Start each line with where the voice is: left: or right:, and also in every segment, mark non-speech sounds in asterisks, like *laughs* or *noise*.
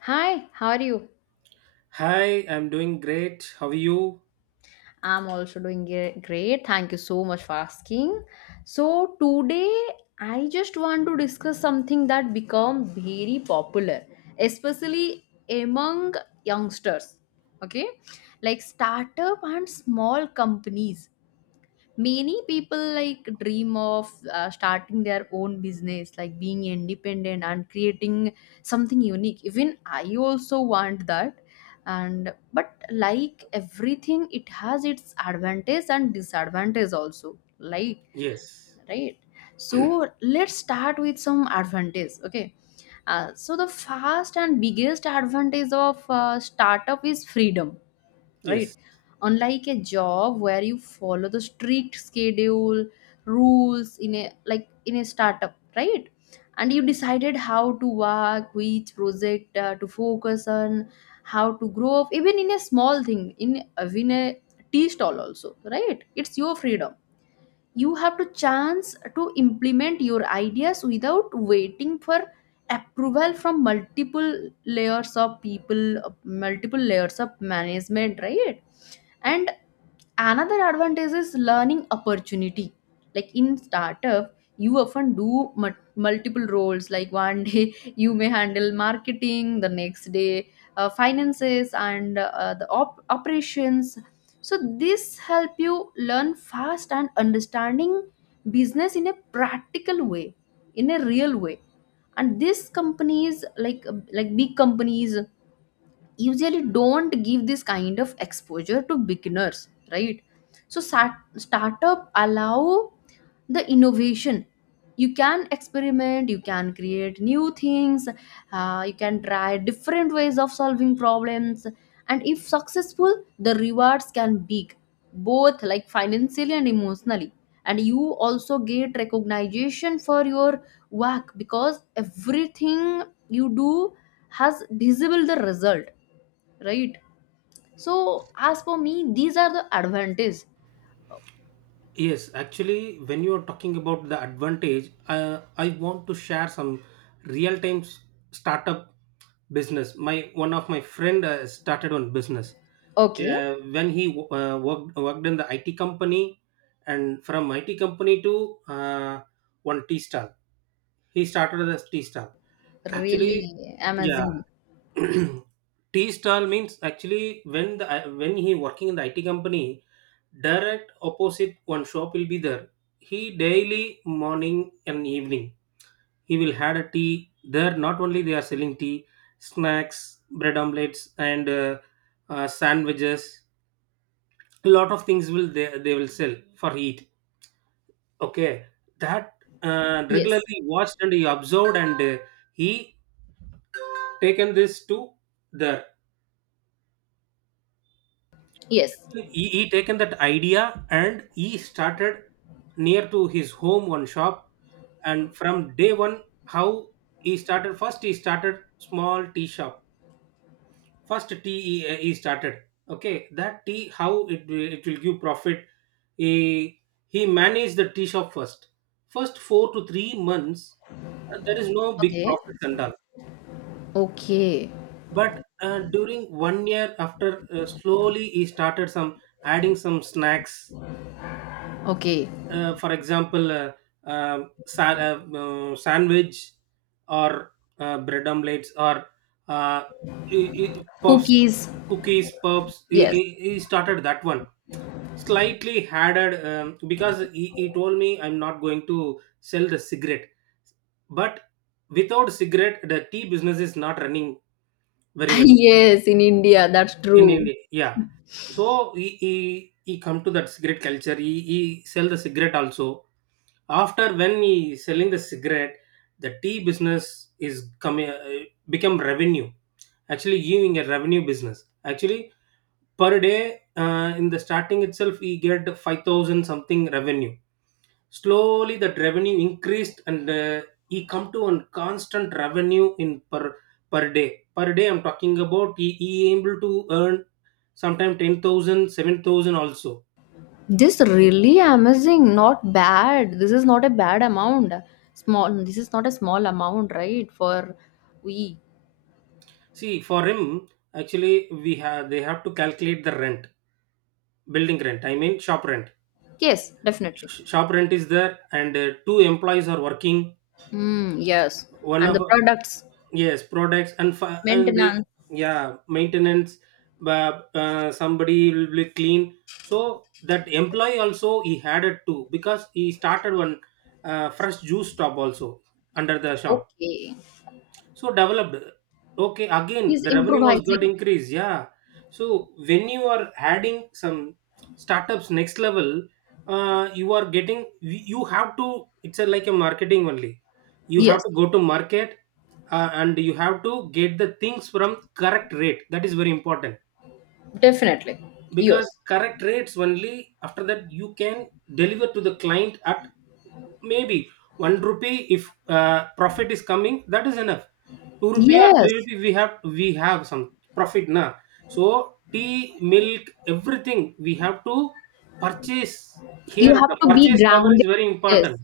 left: Hi, how are you?
right: Hi, I'm doing great. How are you?
left: I'm also doing great. Thank you so much for asking. So today I just want to discuss something that become very popular, especially among youngsters. Okay? Like startup and small companies. Many people like dream of starting their own business, like being independent and creating something unique. Even I also want that. And but like everything, it has its advantage and disadvantage also. Like,
right: Yes,
left: right? So let's start with some advantage. Okay. So the first and biggest advantage of startup is freedom, right?
right: yes,
left: Unlike a job where you follow the strict schedule, rules in a like in a startup, right? And you decided how to work, which project to focus on, how to grow up, even in a small thing, in a tea stall also, right? It's your freedom. You have to chance to implement your ideas without waiting for approval from multiple layers of people, multiple layers of management, right? And another advantage is learning opportunity. Like in startup, you often do multiple roles. Like one *laughs* day you may handle marketing, the next day finances, and the operations. So this help you learn fast and understanding business in a practical way, in a real way. And these companies, like big companies, usually don't give this kind of exposure to beginners, right? So startup allow the innovation. You can experiment, you can create new things, you can try different ways of solving problems, and if successful the rewards can big, both like financially and emotionally. And you also get recognition for your work because everything you do has visible the result, right? So as for me these are the advantages.
right: yes. Actually, when you are talking about the advantage, I want to share some real-time s- startup business. My one of my friend started on business.
left: Okay.
right: When he worked in the IT company, and from IT company to uh, one tea stall, he started as tea stall. Actually,
left: Really
right: yeah,
left: amazing.
right: *clears throat* T stall means actually when the when he working in the IT company, direct opposite one shop will be there. He daily morning and evening he will had a tea there. Not only they are selling tea, snacks, bread omelets, and sandwiches. A lot of things will they will sell for eat. Okay, that
left: Yes.
right: regularly watched and he observed and he taken this to there
left: Yes.
right: he taken that idea and he started near to his home one shop and from day one how he started first he started small tea shop first tea he started okay that tea how it will give profit he he managed the tea shop first first 4 to 3 months, there is no big
left: Okay,
right: profits and all
left: okay,
right: but during one year after, slowly he started some adding some snacks.
left: okay.
right: For example, sandwich or bread omelets or uh, puffs,
left: Cookies.
right: cookies, puffs.
left: Yes.
right: He started that one slightly added. Because he told me, I'm not going to sell the cigarette, but without cigarette, the tea business is not running very
left: *laughs*
right: well
left: Yes, in India, that's
right: in
left: true.
right: India. Yeah, so he come to that cigarette culture. He sell the cigarette also. After when he selling the cigarette, the tea business is coming, become revenue, actually giving a revenue business actually. Per day, in the starting itself he get 5,000 something revenue. Slowly that revenue increased, and he come to a constant revenue in per per day. I'm talking about, he able to earn sometime 10,000, 7,000 also.
left: This really amazing, not bad. This is not a bad amount. Small, this is not a small amount, right? For we.
right: See, for him, actually we have they have to calculate the rent, building rent, I mean shop rent.
left: Yes, definitely.
right: Shop rent is there, and two employees are working.
left: Mm, yes.
right: One
left: And
right: of,
left: the products.
right: yes, products, and the,
left: Maintenance.
right: yeah, maintenance. But somebody will be clean, so that employee also he had it too, because he started one fresh juice stop also under the shop.
left: Okay.
right: So developed. Okay, again
left: He's
right: the revenue was
left: improvising.
right: got increased. Yeah. So when you are adding some startups next level, you are getting, you have to. It's a, like a marketing only. You
left: Yes,
right: have to go to market, and you have to get the things from correct rate. That is very important,
left: definitely.
right: because
left: Yes.
right: correct rates only after that you can deliver to the client at maybe 1 rupee. If profit is coming, that is enough. 2 rupee or 3
left: Yes.
right: rupee, we have some profit now. So tea, milk, everything we have to purchase.
left: You
right: Here
left: have
right: the
left: to be
right: purchase power is
left: grounded.
right: very
left: Yes.
right: important.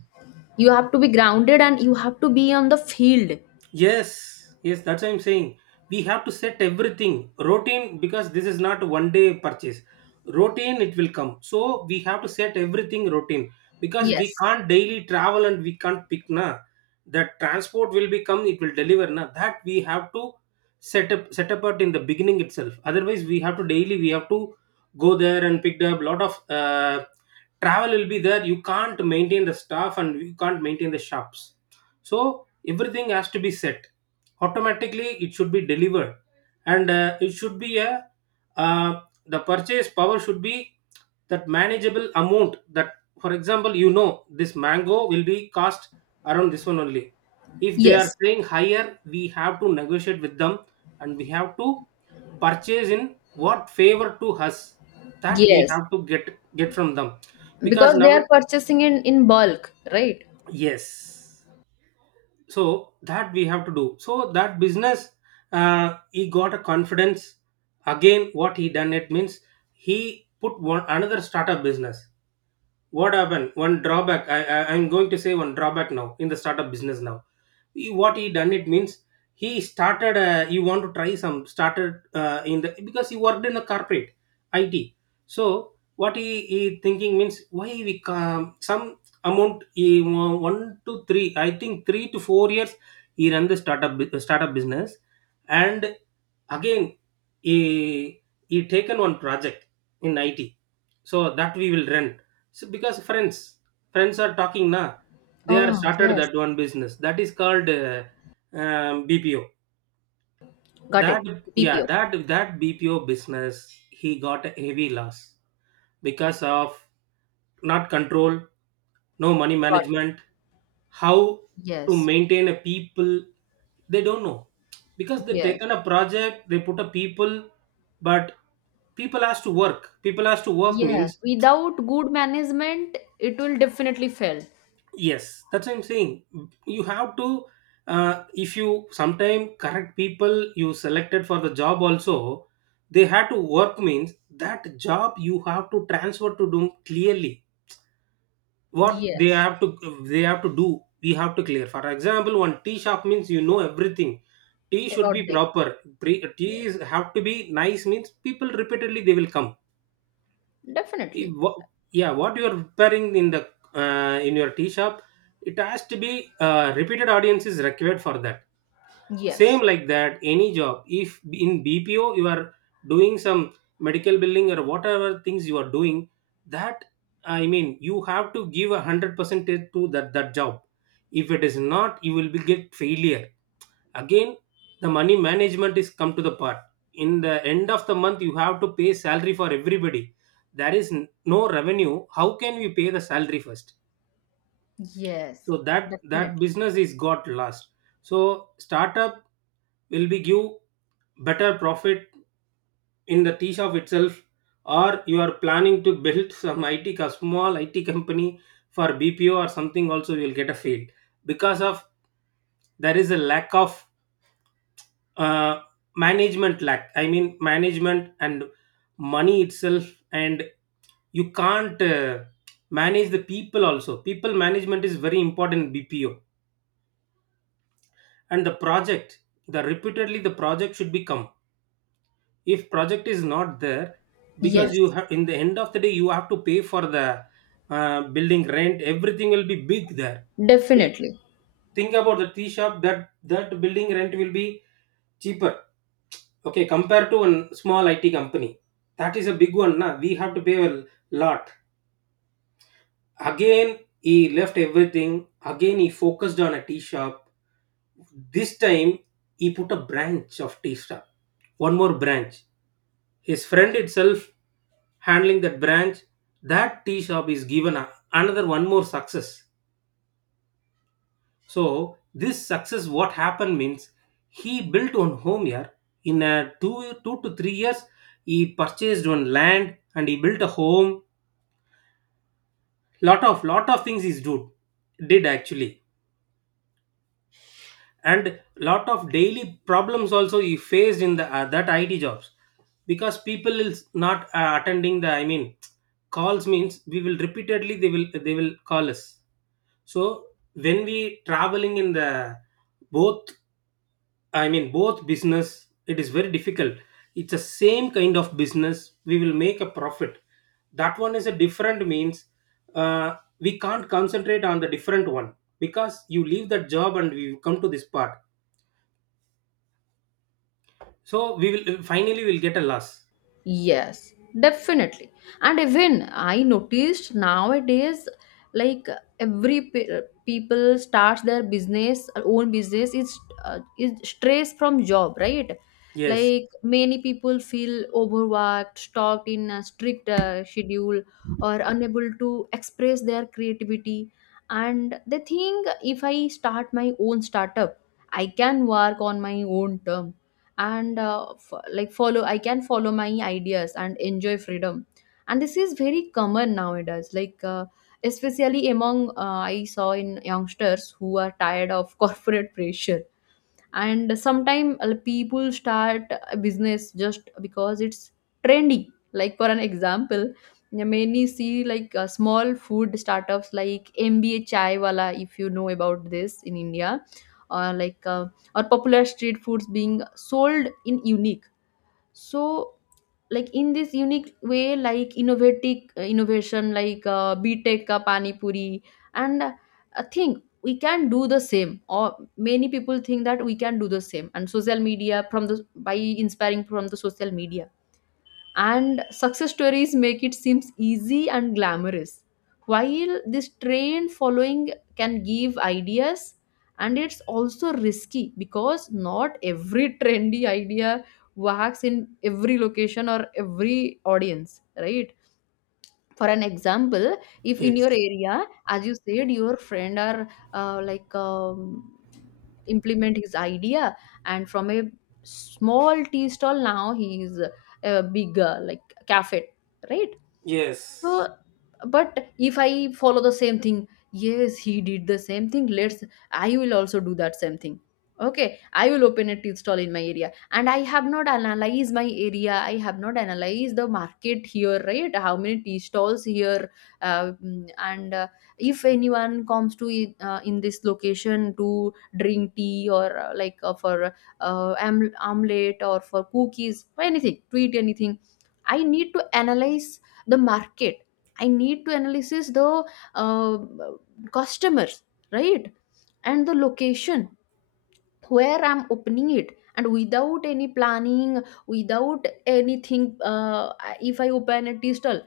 left: You have to be grounded and you have to be on the field.
right: Yes, yes, that's what I'm saying. We have to set everything routine, because this is not one day purchase. Routine it will come. So we have to set everything routine, because we
left: Yes.
right: can't daily travel, and we can't pick na. The transport will become, it will deliver na. That we have to set apart in the beginning itself. Otherwise we have to daily, we have to go there and pick up, lot of travel will be there. You can't maintain the staff, and you can't maintain the shops. So everything has to be set automatically, it should be delivered, and it should be a, uh, the purchase power should be that manageable amount. That for example, you know, this mango will be cost around this one only. If they are
left: Yes.
right: saying higher, we have to negotiate with them, and we have to purchase in what favor to us, that we
left: Yes.
right: have to get from them, because
left: Because they
right: now it,
left: are purchasing in bulk, right?
right: yes, so that we have to do. So that business, he got a confidence. Again what he done it means, he put one another startup business. What happened, one drawback, I'm going to say one drawback now in the startup business now. What he done it means, he started, you want to try some, started in the, because he worked in a corporate it. So what he thinking means, why we come some amount one to three, I think 3 to 4 years he run the startup business. And again, he he taken one project in it, so that we will run. So because friends are talking na, they are
left: Oh,
right: started
left: yes.
right: that one business, that is called BPO.
left: Got
right: That,
left: it.
right: yeah,
left: PPO.
right: that that BPO business he got a heavy loss because of not control, no money
left: Got it.
right: management, how to
left: Yes.
right: maintain a people, they don't know, because they
left: Yes.
right: taken a project, they put a people, but people has to work, people has to work
left: Yes.
right: means,
left: Without good management, it will definitely fail.
right: yes, that's what I'm saying. You have to, if you sometime correct people you selected for the job also, they had to work means that job you have to transfer to them clearly. What they
left: Yes.
right: have to, they have to do, we have to clear. For example, one tea shop means, you know, everything. Tea should
left: About
right: be
left: that.
right: proper. Tea
left: Yes.
right: is have to be nice means, people repeatedly they will come. Eh,
left: Definitely.
right: wha- yeah, what you're preparing in the, in your tea shop, it has to be, repeated audience is required for that. Same
left: Yes.
right: like that, any job, if in bpo you are doing some medical billing or whatever things you are doing, that, I mean, you have to give a 100% to that that job. If it is not, you will be get failure. Again, the money management is come to the part. In the end of the month, you have to pay salary for everybody. There is no revenue. How can we pay the salary first?
left: Yes.
right: So that
left: Definitely.
right: that business is got lost. So startup will be give better profit in the tea shop itself, or you are planning to build some small IT company for BPO or something. Also, you will get a fail, because of there is a lack of, uh, management, lack I mean management and money itself. And you can't, manage the people also. People management is very important in bpo, and the project, the repeatedly the project should become. If project is not there, because you
left: Yes,
right: have, in the end of the day you have to pay for the, building rent, everything will be big there.
left: definitely.
right: Think about the tea shop, that that building rent will be cheaper. Okay, compared to a small IT company. That is a big one. Na? We have to pay a lot. Again, he left everything. Again, he focused on a tea shop. This time, he put a branch of tea shop. One more branch. His friend itself handling that branch. That tea shop is given a, another one more success. So this success, what happened means, he built one home here. In a 2 to 3 years, he purchased one land and he built a home. Lot of things he's do did actually, and lot of daily problems also he faced in the, that IT jobs, because people is not, attending the, I mean, calls means, we will repeatedly they will call us. So when we traveling in the both, I mean, both business, it is very difficult. It's the same kind of business. We will make a profit. That one is a different means. We can't concentrate on the different one, because you leave that job and we come to this part. So we will finally will get a loss.
left: Yes, definitely. And even I noticed nowadays, like every people starts their business, own business is stress from job, right?
right: Yes.
left: Like many people feel overworked, stuck in a strict schedule, or unable to express their creativity. And they think if I start my own startup, I can work on my own term. And like follow I can follow my ideas and enjoy freedom. And this is very common nowadays, like especially among, I saw in youngsters who are tired of *laughs* corporate pressure. And sometimes people start a business just because it's trendy, like for an example, many see like small food startups like MBA chai wala if you know about this in India, or like or popular street foods being sold in unique. So like in this unique way, like innovative innovation like btech ka pani puri. And I think we can do the same, or many people think that we can do the same. And social media, from the, by inspiring from the social media, and success stories make it seems easy and glamorous. While this train following can give ideas, and it's also risky because not every trendy idea works in every location or every audience, right? For an example, if in
right: Yes.
left: your area, as you said your friend are like implement his idea and from a small tea stall now he is a big like cafe, right? So
right: Yes.
left: but if I follow the same thing, yes he did the same thing, let's I will also do that same thing. Okay, I will open a tea stall in my area and I have not analyzed my area, I have not analyzed the market here, right? How many tea stalls here? And if anyone comes to it, in this location to drink tea or like for omelette or for cookies or anything to eat anything, I need to analyze the market. I need to analyze the uh, customers, right? And the location where I'm opening it, and without any planning, without anything, if I open a tea stall,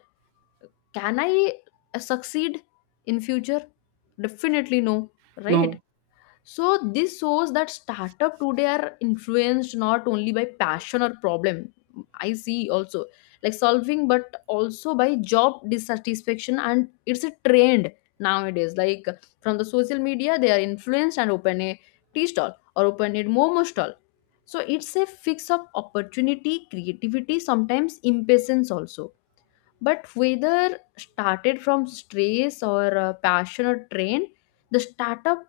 left: can I succeed in future? Definitely no, right?
right: No.
left: So this shows that startup today are influenced not only by passion or problem. I see also, like, solving, but also by job dissatisfaction, and it's a trend nowadays. Like from the social media, they are influenced and open a tea stall or open a momo stall. So it's a fix of opportunity, creativity, sometimes impatience also, but whether started from stress or passion or train, the startup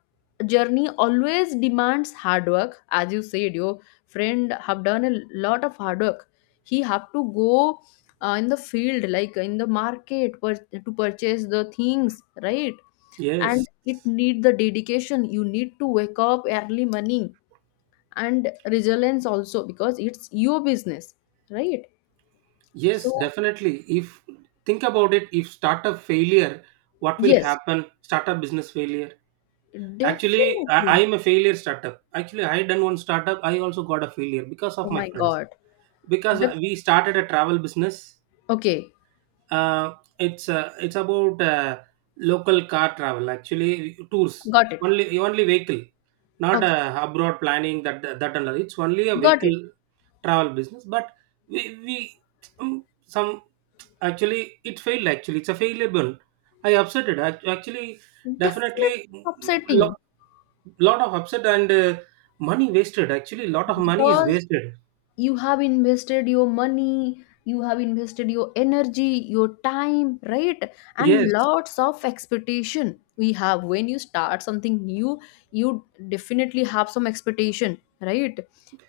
left: journey always demands hard work. As you said, your friend have done a lot of hard work. He have to go in the field, like in the market, to purchase the things, right? And
right: Yes.
left: it need the dedication. You need to wake up early morning and resilience also because it's your business, right?
right: Yes,
left: So
right: definitely. If think about it, if startup failure, what will
left: yes,
right: happen? Startup business failure. Actually, I,
left: definitely.
right: I'm a failure startup. Actually, I done one startup. I also got a failure because
left: Oh
right: of my
left: my
right: friends.
left: God.
right: Because
left: Def-
right: we started a travel business.
left: okay,
right: It's about, local car travel. Actually, tours,
left: got it.
right: only vehicle, not,
left: Okay,
right: abroad planning that that and all. It's only a
left: got
right: vehicle
left: it.
right: travel business. But we some, actually it failed. Actually, it's a failure. Bun. I upset it. Actually,
left: Definitely
right: definitely
left: upsetting,
right: lot of upset, and money wasted. Actually, lot of money is
left: because
right: wasted.
left: you have invested your money, you have invested your energy, your time, right? And
right: Yes,
left: lots of expectation we have when you start something new, you definitely have some expectation, right?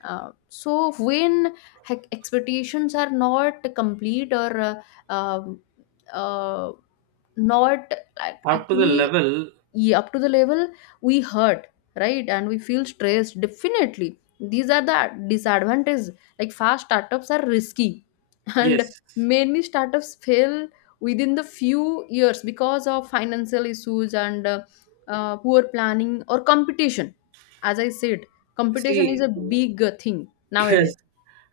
left: So when expectations are not complete or uh, um, uh, not, like,
right: up to the
left: actually,
right: level.
left: yeah, up to the level we hurt, right? And we feel stressed. Definitely these are the disadvantages, like fast startups are risky. *laughs* And
right: Yes.
left: many startups fail within the few years because of financial issues and poor planning or competition. As I said, competition is
right: See,
left: a big thing
right: *laughs*
left: nowadays.
right: yes.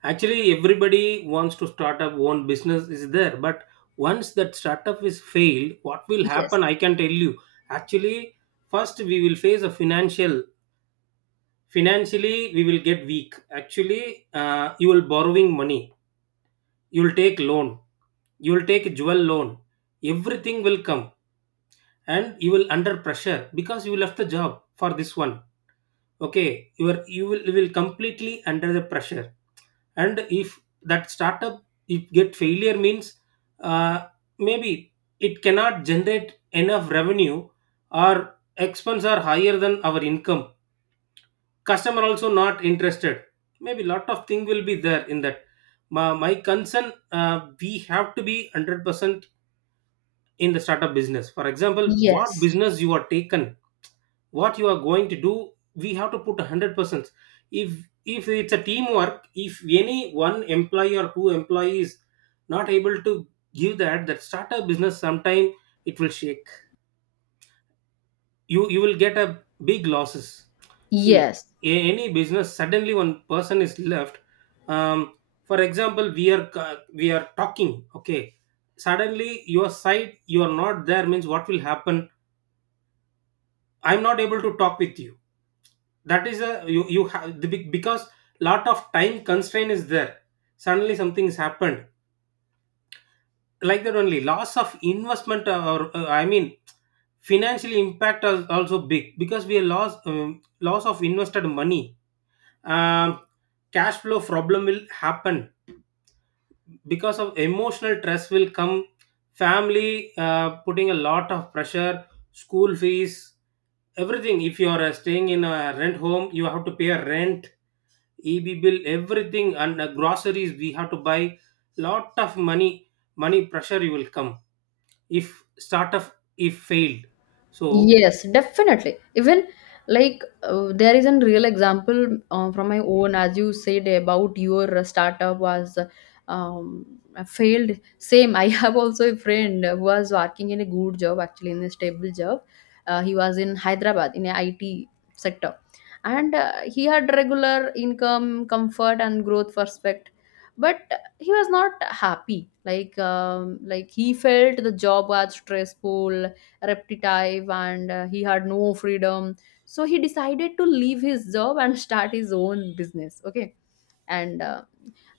right: Actually, everybody wants to start up own business is there, but once that startup is failed, what will
left: Yes.
right: happen? I can tell you. Actually, first we will face a financial. Financially, we will get weak. Actually, you will borrowing money. You will take loan. You will take a jewel loan. Everything will come, and you will under pressure, because you left the job for this one. Okay, you are, you will completely under the pressure. And if that startup if get failure means, uh, maybe it cannot generate enough revenue, or expense are higher than our income, customer also not interested. Maybe lot of thing will be there in that. My concern, we have to be 100% in the startup business. For example, what
left: Yes.
right: business you are taken, what you are going to do, we have to put 100%. if if it's a teamwork, if any one employee or two employees not able to give that that startup business sometime, it will shake. You will get a big losses. See,
left: Yes.
right: any business suddenly one person is left. um, for example, we are we are talking, okay, suddenly your side you are not there means, what will happen? I'm not able to talk with you. That is a, you have the big, because lot of time constraint is there, suddenly something's happened. Like that only, loss of investment, or I mean, financial impact is also big, because we lost, loss of invested money. um, cash flow problem will happen, because of emotional stress will come. Family, putting a lot of pressure, school fees, everything. If you are, staying in a rent home, you have to pay a rent, EB bill, everything, and groceries we have to buy. Lot of money, money pressure you will come if startup if failed. So
left: Yes, definitely. Even like there is a real example from my own, as you said about your startup was failed. Same, I *laughs* have also a friend who was working in a good job, actually in a stable job. He was in Hyderabad in a IT sector, and he had regular income, comfort, and growth prospect. But he was not happy. Like he felt the job was stressful, repetitive, and he had no freedom. So he decided to leave his job and *laughs* start his own business. Okay. And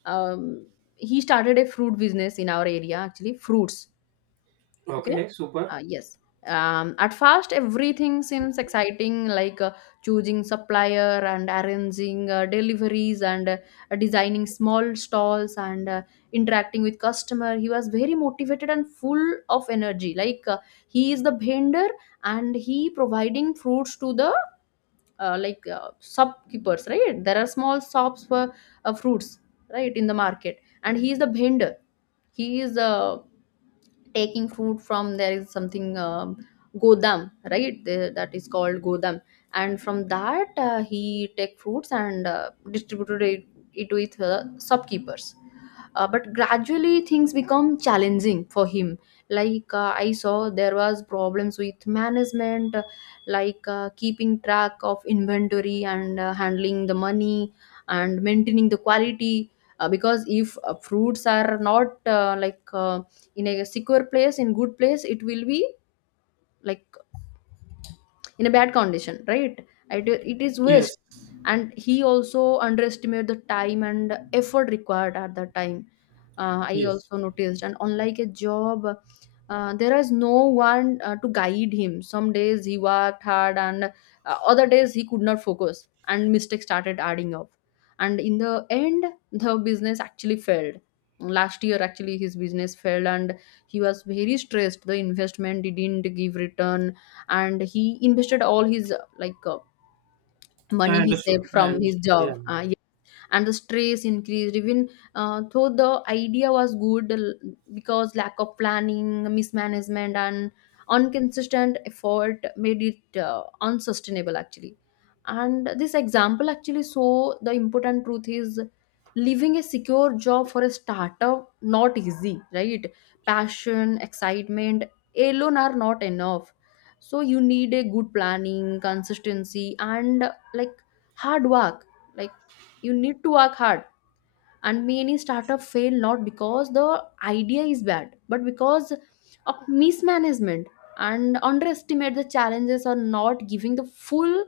left: um, he started a fruit business in our area, actually fruits. Okay.
right: okay, super.
left: Yes. At first everything seems exciting, like choosing supplier and arranging deliveries and designing small stalls and interacting with customer. He was very motivated and full of energy, like he is the vendor and he providing fruits to the like shopkeepers, right? There are small shops for fruits, right, in the market, and he is the vendor. He is taking fruit from there is something godam, right? That is called godam. And from that he take fruits and distributed it with shopkeepers. But gradually things become challenging for him, like I saw there was problems with management, like keeping track of inventory and handling the money and maintaining the quality, because if fruits are not like in a secure place, in good place, it will be like in a bad condition, right? It is waste.
right: Yes,
left: And he also underestimated the time and effort required at that time. I
right: yes,
left: also noticed, and unlike a job, there is no one to guide him. Some days he worked hard and other days he could not focus and mistakes started adding up. And in the end, the business actually failed. Last year actually his business failed, and he was very stressed. The investment didn't give return, and he invested all his like
right: I
left: money he saved
right: understood. I
left: from his
right: understood. Yeah.
left: job. And the stress increased, even though the idea was good, because lack of planning, mismanagement, and inconsistent effort made it unsustainable actually. And this example actually, so the important truth is leaving a secure job for a startup not easy, right? Passion, excitement alone are not enough. So you need a good planning, consistency, and like hard work, like you need to work hard. And many startup fail not because the idea is bad but because of mismanagement and underestimate the challenges or not giving the full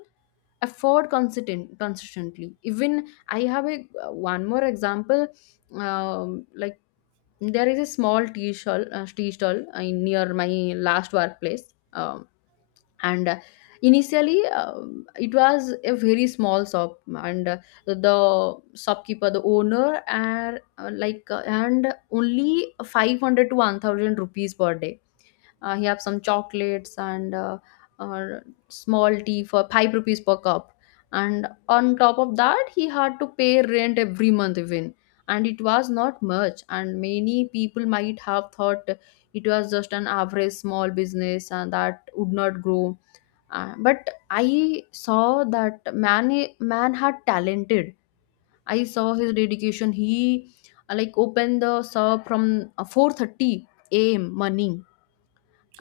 left: effort consistently. Even I have a one more example. Like there is a small tea stall near my last workplace. Um and initially it was a very small shop and the shopkeeper The owner, and and only 500 to 1000 rupees per day. He have some chocolates and uh, small tea for 5 rupees per cup. And on top of that he had to pay rent every month even, and it was not much, and many people might have thought it was just an average small business and that would not grow. But I saw that man, man had talented. I saw his dedication. He like opened the shop from 4:30 a.m. morning.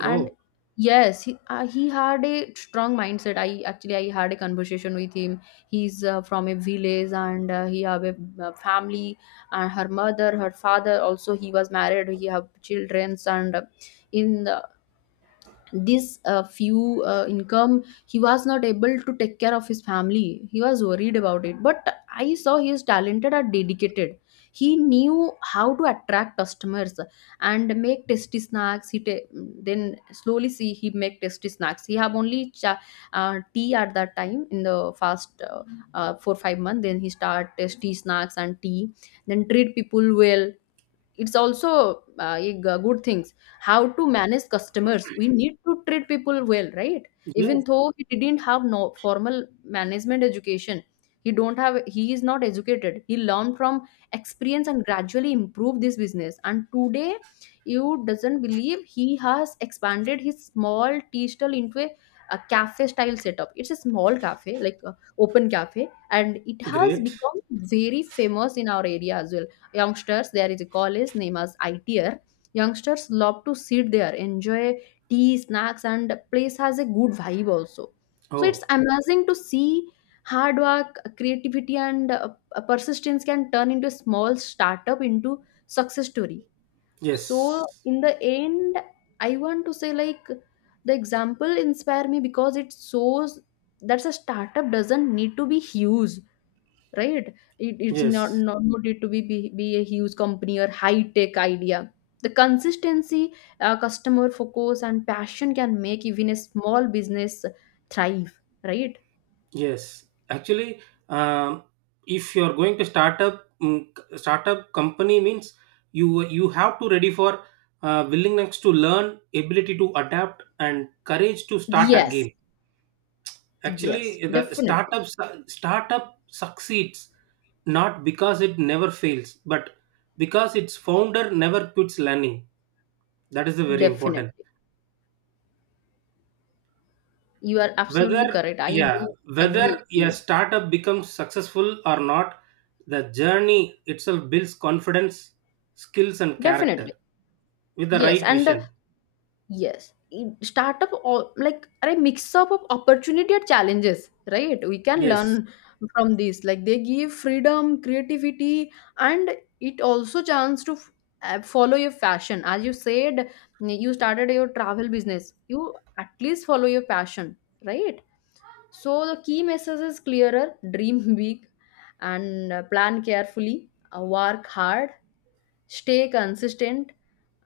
left: And yes he had a strong mindset. I had a conversation with him. He's from a village, and he have a family, and her mother, her father also. He was married, he have children, and in the this few income, he was not able to take care of his family. He was worried about it, but I saw he is talented and dedicated. He knew how to attract customers and make tasty snacks. Then slowly see, he make tasty snacks. He have only cha- Tea at that time in the first 4 5 months, then he start tasty snacks and tea. Then treat people well, it's also good things. How to manage customers, we need to treat people well, right? Even
right: yes,
left: though he didn't have no formal management education, he don't have he is not educated. He learned from experience and gradually improved this business, and today, you doesn't believe, he has expanded his small tea stall into a cafe style setup. It's a small cafe, like a open cafe, and it has
right: great.
left: become very famous in our area as well. Youngsters, there is a college named as ITR. Youngsters love to sit there, enjoy tea, snacks, and place has a good vibe also. So it's
right: Oh
left: amazing to see hard work, creativity, and persistence can turn into a small startup into success story.
right: yes,
left: So in the end, I want to say like the example inspire me because it shows that a startup doesn't need to be huge, right? it, it's not,
right: yes.
left: not needed to be a huge company or high tech idea. The consistency, customer focus and passion can make even a small business thrive, right?
right: Yes, actually, um, if you are going to start up, startup company means, you have to ready for, willingness to learn, ability to adapt, and courage to start
left: Yes.
right: again.
left: Yes,
right: Actually, the
left: definitely.
right: startup succeeds not because it never fails, but because its founder never quits learning. That is the very
left: Definitely,
right: important.
left: you are
right: Whether,
left: absolutely correct. I do
right: yeah, whether
left: agree with you.
right: a startup becomes successful or not, the journey itself builds confidence, skills and character,
left: Definitely.
right: with the
left: Yes.
right: right
left: and
right: vision.
left: Yes, in- startup or like are a mix up of opportunity and challenges, right? We can
right: Yes,
left: learn from this. Like they give freedom, creativity, and it also chance to f- follow your passion. As you said, you started your travel business. You at least follow your passion, right? So the key message is clearer: dream big, and plan carefully, work hard, stay consistent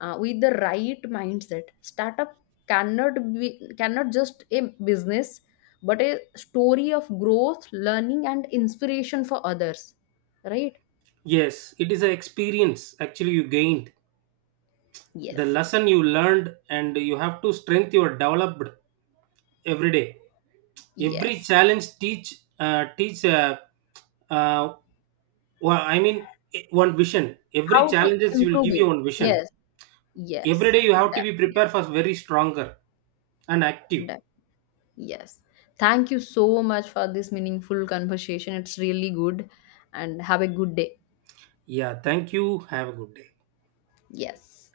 left: with the right mindset startup cannot be cannot just a business but a story of growth learning and inspiration for others right
right: yes, it is an experience actually you gained, the
left: yes
right: lesson you learned, and you have to strength you are developed every day. Every
left: yes
right: challenge teach, uh, teach uh, uh, well, i mean one vision, every
left: how to
right: challenges will
left: improve
right: give you
left: it.
right: one vision.
left: Yes.
right: Every
left: Yes,
right: day you have to be
left: definitely.
right: prepared for very stronger and active.
left: Def- yes, thank you so much for this meaningful conversation, it's really good. And have a good day.
right: Yeah, thank you, have a good day.
left: Yes.